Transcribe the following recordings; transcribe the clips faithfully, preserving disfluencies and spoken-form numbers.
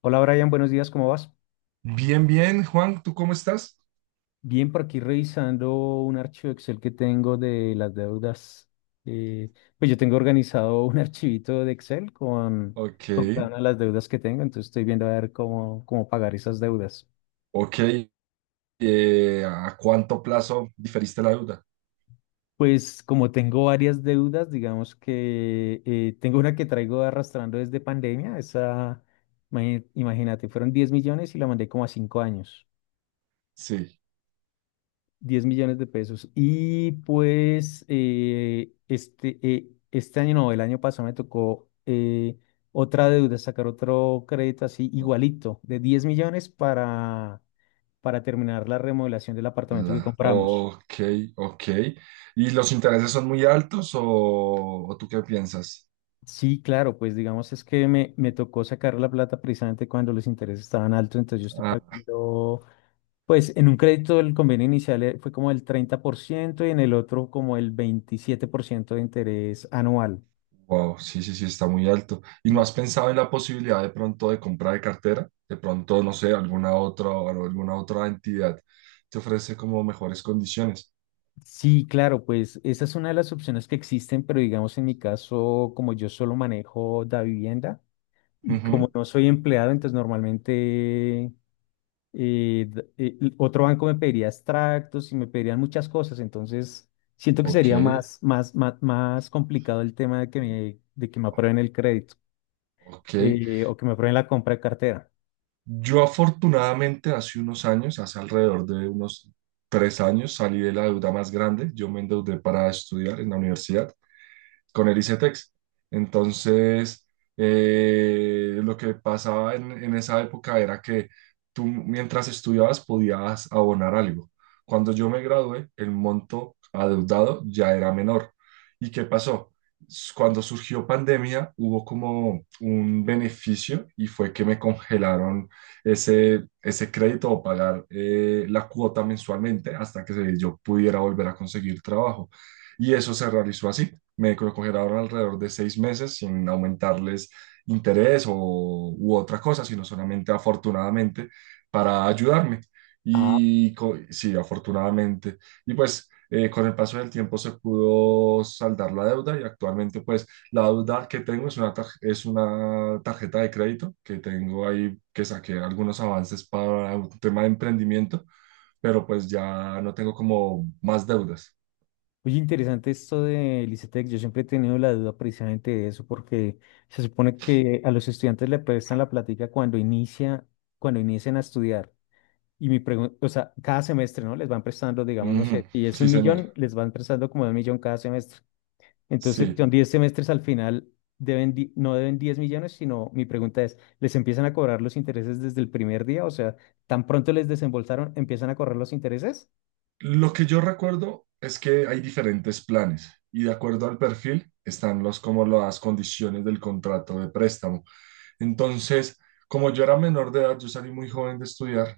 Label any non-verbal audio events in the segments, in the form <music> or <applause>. Hola Brian, buenos días, ¿cómo vas? Bien, bien, Juan, ¿tú cómo estás? Bien, por aquí revisando un archivo Excel que tengo de las deudas. eh, pues yo tengo organizado un <laughs> archivito de Excel con, Ok, con cada una de las deudas que tengo, entonces estoy viendo a ver cómo, cómo pagar esas deudas. ok. Eh, ¿a cuánto plazo diferiste la deuda? Pues como tengo varias deudas, digamos que eh, tengo una que traigo arrastrando desde pandemia, esa, imagi- imagínate, fueron diez millones y la mandé como a cinco años. Sí. Diez millones de pesos. Y pues eh, este, eh, este año, no, el año pasado me tocó eh, otra deuda, sacar otro crédito así o- igualito, de diez millones para, para terminar la remodelación del apartamento que La, compramos. ok, ok. ¿Y los intereses son muy altos o, o tú qué piensas? Sí, claro, pues digamos es que me, me tocó sacar la plata precisamente cuando los intereses estaban altos, entonces yo estoy Ah, pagando, pues en un crédito el convenio inicial eh, fue como el treinta por ciento y en el otro como el veintisiete por ciento de interés anual. wow, sí, sí, sí, está muy alto. ¿Y no has pensado en la posibilidad de pronto de compra de cartera? De pronto, no sé, alguna otra, alguna otra entidad te ofrece como mejores condiciones. Sí, claro, pues esa es una de las opciones que existen, pero digamos en mi caso, como yo solo manejo la vivienda y Ujú, como no soy empleado, entonces normalmente eh, d- eh, l- otro banco me pediría extractos y me pedirían muchas cosas, entonces siento que ok. sería más, más, más, más complicado el tema de que me, de que me aprueben el crédito Ok, eh, o que me aprueben la compra de cartera. yo afortunadamente hace unos años, hace alrededor de unos tres años, salí de la deuda más grande. Yo me endeudé para estudiar en la universidad con el I C E T E X. Entonces, eh, lo que pasaba en, en esa época era que tú mientras estudiabas podías abonar algo. Cuando yo me gradué, el monto adeudado ya era menor. ¿Y qué pasó? S- Cuando surgió pandemia, hubo como un beneficio y fue que me congelaron ese, ese crédito o pagar eh, la cuota mensualmente hasta que se- yo pudiera volver a conseguir trabajo. Y eso se realizó así, me lo congelaron alrededor de seis meses sin aumentarles interés o, u otra cosa, sino solamente afortunadamente para ayudarme. Y co- sí, afortunadamente. Y pues eh, con el paso del tiempo se pudo saldar la deuda y actualmente pues la deuda que tengo es una, tar- es una tarjeta de crédito que tengo ahí, que saqué algunos avances para un tema de emprendimiento, pero pues ya no tengo como más deudas. Oye, interesante esto de Licetec. Yo siempre he tenido la duda precisamente de eso, porque se supone que a los estudiantes le prestan la plática cuando inicia, cuando inician a estudiar. Y mi pregunta, o sea, cada semestre, ¿no? Les van prestando, digamos, no Ujú, sé, y es sí, un señor. millón, les van prestando como un millón cada semestre. Entonces, Sí. son diez semestres al final, deben, di- no deben diez millones, sino mi pregunta es, ¿les empiezan a cobrar los intereses desde el primer día? O sea, ¿tan pronto les desembolsaron, empiezan a correr los intereses? Lo que yo recuerdo es que hay diferentes planes y de acuerdo al perfil están los, como las condiciones del contrato de préstamo. Entonces, como yo era menor de edad, yo salí muy joven de estudiar,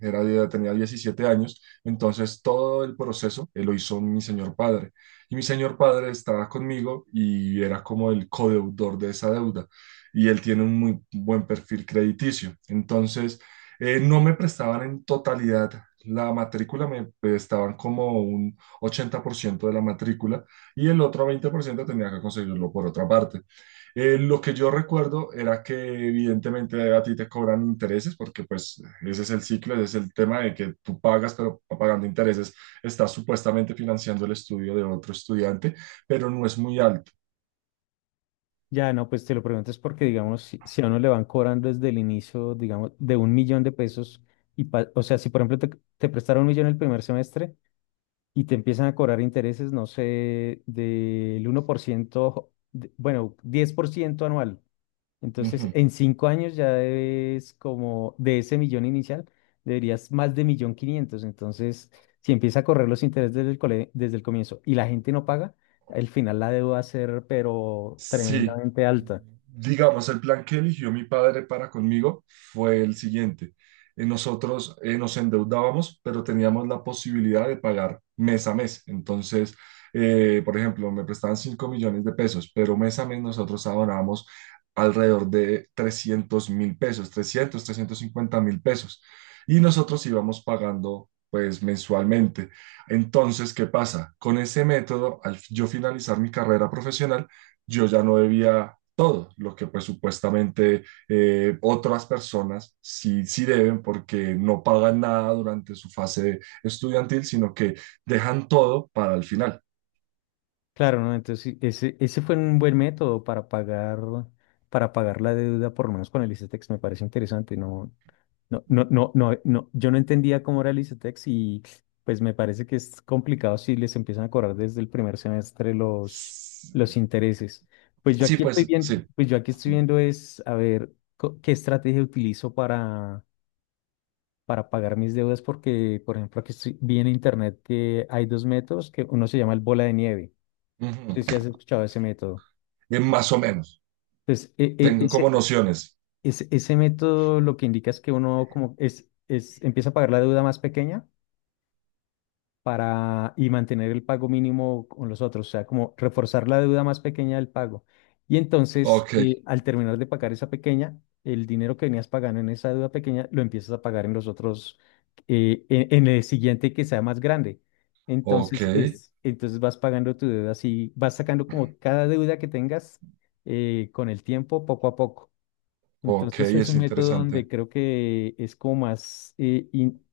era, ya tenía diecisiete años, entonces todo el proceso eh, lo hizo mi señor padre. Y mi señor padre estaba conmigo y era como el codeudor de esa deuda. Y él tiene un muy buen perfil crediticio. Entonces, eh, no me prestaban en totalidad la matrícula, me prestaban como un ochenta por ciento de la matrícula y el otro veinte por ciento tenía que conseguirlo por otra parte. Eh, lo que yo recuerdo era que evidentemente a ti te cobran intereses porque pues ese es el ciclo, ese es el tema de que tú pagas, pero pagando intereses estás supuestamente financiando el estudio de otro estudiante, pero no es muy alto. Ya, no, pues te lo pregunto es porque, digamos, si, si a uno le van cobrando desde el inicio, digamos, de un millón de pesos, y pa- o sea, si por ejemplo te, te prestaron un millón el primer semestre y te empiezan a cobrar intereses, no sé, del uno por ciento, de- bueno, diez por ciento anual. Entonces, Ujú. en cinco años ya debes como de ese millón inicial, deberías más de millón quinientos. Entonces, si empieza a correr los intereses desde el, cole- desde el comienzo y la gente no paga, al final la deuda va a ser, pero Sí, tremendamente alta. digamos, el plan que eligió mi padre para conmigo fue el siguiente. Eh, Nosotros eh, nos endeudábamos, pero teníamos la posibilidad de pagar mes a mes. Entonces, eh, por ejemplo, me prestaban cinco millones de pesos, pero mes a mes nosotros abonábamos alrededor de trescientos mil pesos, trescientos, trescientos cincuenta mil pesos. Y nosotros íbamos pagando, pues, mensualmente. Entonces, ¿qué pasa? Con ese método, al yo finalizar mi carrera profesional, yo ya no debía todo, lo que pues supuestamente eh, otras personas sí, sí deben porque no pagan nada durante su fase estudiantil, sino que dejan todo para el final. Claro, ¿no? Entonces, sí, ese, ese fue un buen método para pagar, para pagar la deuda, por lo menos con el ICETEX, me parece interesante. No, no, no, no, no, no, yo no entendía cómo era el ICETEX y pues me parece que es complicado si les empiezan a cobrar desde el primer semestre los, S- los intereses. Pues yo Sí, aquí estoy pues bien, sí. pues yo aquí estoy viendo es a ver co- qué estrategia utilizo para, para pagar mis deudas, porque, por ejemplo, aquí estoy, vi en internet que hay dos métodos, que uno se llama el bola de nieve. Sí, sí, Ujú. has escuchado ese método. Eh, más o menos, Entonces, e- e- tengo ese, como nociones. ese, ese método lo que indica es que uno como es, es, empieza a pagar la deuda más pequeña para y mantener el pago mínimo con los otros, o sea, como reforzar la deuda más pequeña del pago. Y entonces, Ok, eh, al terminar de pagar esa pequeña, el dinero que venías pagando en esa deuda pequeña lo empiezas a pagar en los otros, eh, en, en el siguiente que sea más grande. ok, Entonces, es, entonces vas pagando tu deuda así, vas sacando como cada deuda que tengas eh, con el tiempo, poco a poco. ok, Entonces es un es método donde interesante. creo que es como más eh, in-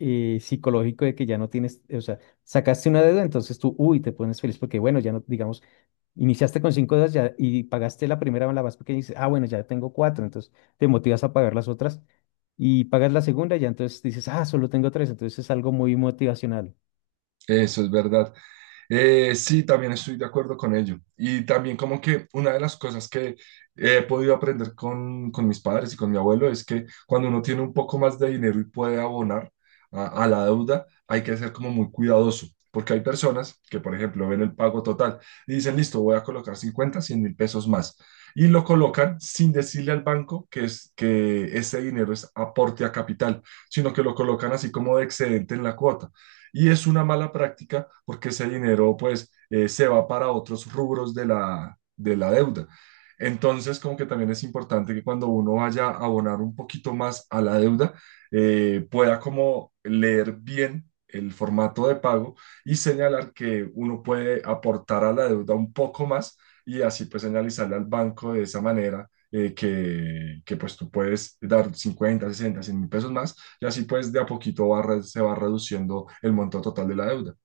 eh, psicológico de que ya no tienes, o sea, sacaste una deuda, entonces tú, uy, te pones feliz porque, bueno, ya no, digamos, iniciaste con cinco deudas ya, y pagaste la primera, la más pequeña, y dices, ah, bueno, ya tengo cuatro, entonces te motivas a pagar las otras y pagas la segunda, ya entonces dices, ah, solo tengo tres, entonces es algo muy motivacional. Eso es verdad. Eh, sí, también estoy de acuerdo con ello. Y también como que una de las cosas que he podido aprender con, con mis padres y con mi abuelo es que cuando uno tiene un poco más de dinero y puede abonar a, a la deuda, hay que ser como muy cuidadoso. Porque hay personas que, por ejemplo, ven el pago total y dicen, listo, voy a colocar cincuenta, cien mil pesos más. Y lo colocan sin decirle al banco que, es, que ese dinero es aporte a capital, sino que lo colocan así como de excedente en la cuota. Y es una mala práctica porque ese dinero pues eh, se va para otros rubros de la, de la deuda. Entonces, como que también es importante que cuando uno vaya a abonar un poquito más a la deuda, eh, pueda como leer bien el formato de pago y señalar que uno puede aportar a la deuda un poco más y así pues señalizarle al banco de esa manera eh, que, que pues tú puedes dar cincuenta, sesenta, cien mil pesos más y así pues de a poquito va re- se va reduciendo el monto total de la deuda.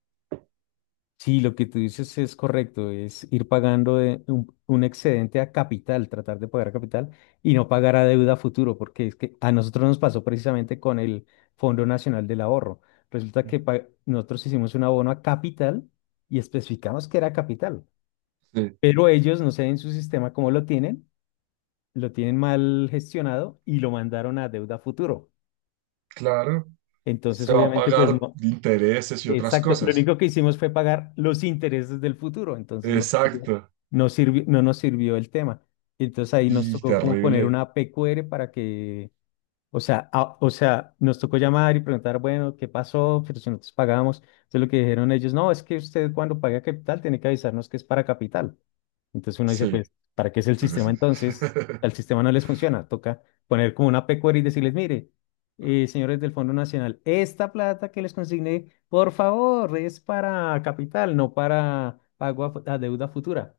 Sí, lo que tú dices es correcto, es ir pagando de un, un excedente a capital, tratar de pagar a capital y no pagar a deuda a futuro, porque es que a nosotros nos pasó precisamente con el Fondo Nacional del Ahorro. Resulta que pa- nosotros hicimos un abono a capital y especificamos que era capital, Sí, pero ellos, no sé en su sistema cómo lo tienen, lo tienen mal gestionado y lo mandaron a deuda a futuro. claro. Entonces, Se va a obviamente, pues pagar no, intereses y otras exacto. Lo cosas. único que hicimos fue pagar los intereses del futuro, entonces no, Exacto. no sirvi- no nos sirvió el tema. Entonces ahí nos Y tocó como poner terrible. una P Q R para que, o sea, a- o sea, nos tocó llamar y preguntar, bueno, ¿qué pasó? Pero si nosotros pagamos. Entonces lo que dijeron ellos, no, es que usted cuando paga capital tiene que avisarnos que es para capital. Entonces uno dice, Sí, pues, ¿para qué es el pero sistema sí. entonces? <laughs> Al sistema no les funciona, toca poner como una pecuaria y decirles, mire, eh, señores del Fondo Nacional, esta plata que les consigné, por favor, es para capital, no para pago a, fu- a deuda futura.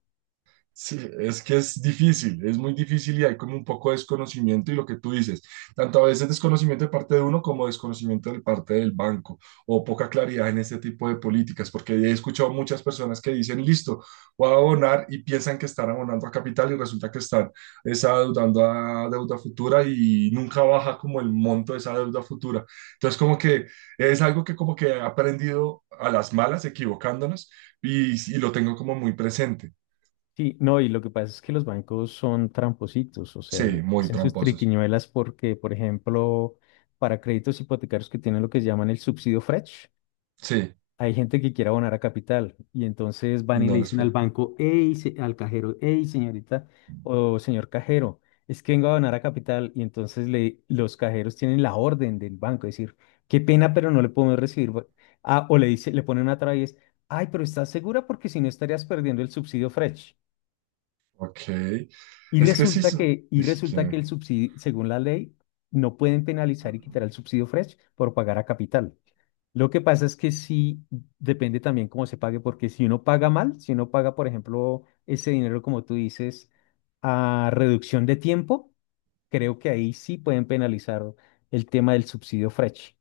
Sí, es que es difícil, es muy difícil y hay como un poco de desconocimiento y lo que tú dices, tanto a veces desconocimiento de parte de uno como desconocimiento de parte del banco o poca claridad en este tipo de políticas, porque he escuchado muchas personas que dicen, listo, voy a abonar y piensan que están abonando a capital y resulta que están, es, adeudando a deuda futura y nunca baja como el monto de esa deuda futura. Entonces como que es algo que como que he aprendido a las malas, equivocándonos, y y lo tengo como muy presente. Sí, no, y lo que pasa es que los bancos son trampositos, o sea, Sí, muy hacen sus tramposos. triquiñuelas porque, por ejemplo, para créditos hipotecarios que tienen lo que llaman el subsidio Fresh, Sí, hay gente que quiere abonar a capital y entonces y van y le no les dicen al para. banco, hey, se- al cajero, hey, señorita o señor cajero, es que vengo a abonar a capital y entonces le, los cajeros tienen la orden del banco, decir, qué pena, pero no le podemos recibir. bo- Ah, o le dice, le ponen una traba y es, ay, pero ¿estás segura? Porque si no estarías perdiendo el subsidio Fresh. Ok. Y Es que sí resulta son, que, y es resulta que, que el subsidio, según la ley, no pueden penalizar y quitar el subsidio Fresh por pagar a capital. Lo que pasa es que sí depende también cómo se pague, porque si uno paga mal, si uno paga, por ejemplo, ese dinero, como tú dices, a reducción de tiempo, creo que ahí sí pueden penalizar el tema del subsidio Fresh.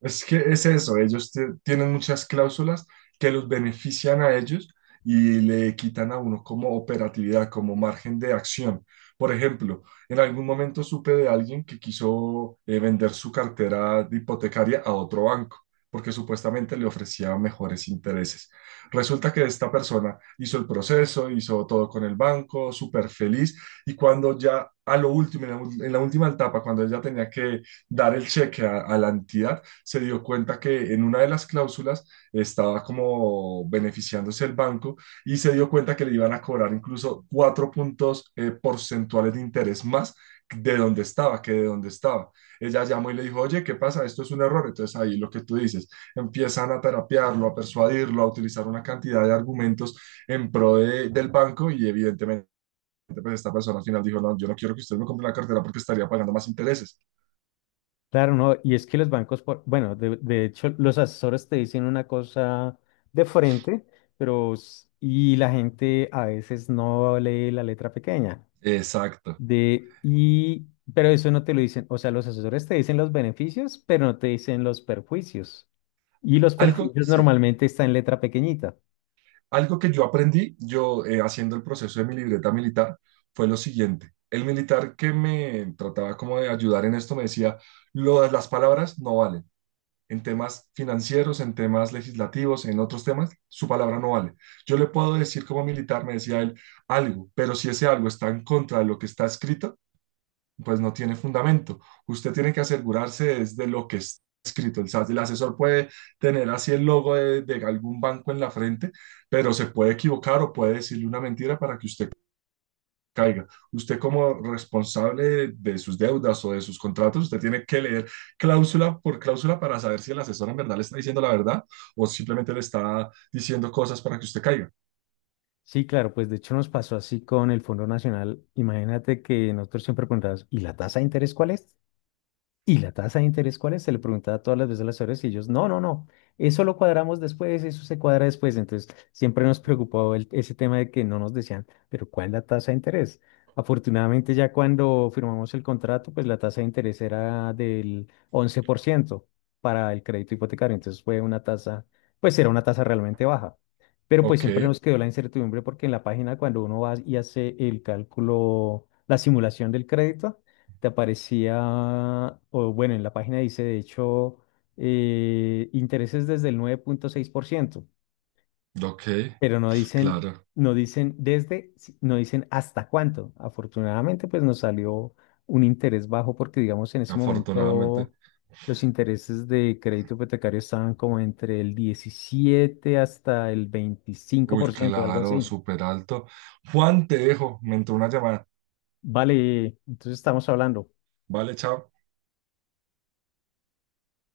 es que es eso, ellos te- tienen muchas cláusulas que los benefician a ellos y le quitan a uno como operatividad, como margen de acción. Por ejemplo, en algún momento supe de alguien que quiso eh, vender su cartera de hipotecaria a otro banco porque supuestamente le ofrecía mejores intereses. Resulta que esta persona hizo el proceso, hizo todo con el banco, súper feliz, y cuando ya a lo último, en la, ul- en la última etapa, cuando ella tenía que dar el cheque a a la entidad, se dio cuenta que en una de las cláusulas estaba como beneficiándose el banco y se dio cuenta que le iban a cobrar incluso cuatro puntos eh, porcentuales de interés más de donde estaba, que de donde estaba. Ella llamó y le dijo, oye, ¿qué pasa? Esto es un error. Entonces ahí lo que tú dices, empiezan a terapiarlo, a persuadirlo, a utilizar una cantidad de argumentos en pro de- del banco y evidentemente pues esta persona al final dijo, no, yo no quiero que usted me compre la cartera porque estaría pagando más intereses. Claro, no, y es que los bancos, por- bueno, de, de hecho, los asesores te dicen una cosa de frente, pero s- y la gente a veces no lee la letra pequeña. Exacto. De, y, pero eso no te lo dicen, o sea, los asesores te dicen los beneficios, pero no te dicen los perjuicios. Y los Algo, perjuicios sí. normalmente están en letra pequeñita. Algo que yo aprendí, yo eh, haciendo el proceso de mi libreta militar, fue lo siguiente. El militar que me trataba como de ayudar en esto me decía, "Lo- las palabras no valen. En temas financieros, en temas legislativos, en otros temas, su palabra no vale. Yo le puedo decir como militar", me decía él, "algo, pero si ese algo está en contra de lo que está escrito, pues no tiene fundamento. Usted tiene que asegurarse es de lo que está escrito. El, as- el asesor puede tener así el logo de, de, algún banco en la frente, pero se puede equivocar o puede decirle una mentira para que usted caiga. Usted como responsable de de sus deudas o de sus contratos, usted tiene que leer cláusula por cláusula para saber si el asesor en verdad le está diciendo la verdad o simplemente le está diciendo cosas para que usted caiga". Sí, claro, pues de hecho nos pasó así con el Fondo Nacional. Imagínate que nosotros siempre preguntábamos, ¿y la tasa de interés cuál es? ¿Y la tasa de interés cuál es? Se le preguntaba todas las veces a las horas y ellos, no, no, no, eso lo cuadramos después, eso se cuadra después. Entonces, siempre nos preocupó el- ese tema de que no nos decían, pero ¿cuál es la tasa de interés? Afortunadamente, ya cuando firmamos el contrato, pues la tasa de interés era del once por ciento para el crédito hipotecario. Entonces, fue una tasa, pues era una tasa realmente baja. Pero pues Ok, siempre nos quedó la incertidumbre porque en la página cuando uno va y hace el cálculo, la simulación del crédito, te aparecía, o bueno, en la página dice, de hecho, eh, intereses desde el nueve punto seis por ciento ok, pero no dicen, claro, no dicen desde, si- no dicen hasta cuánto. Afortunadamente, pues nos salió un interés bajo porque, digamos, en ese afortunadamente. momento los intereses de crédito hipotecario estaban como entre el diecisiete hasta el veinticinco Uy, por ciento algo claro, así. súper alto. Juan, te dejo, me entró una llamada. Vale, entonces estamos hablando. Vale, chao.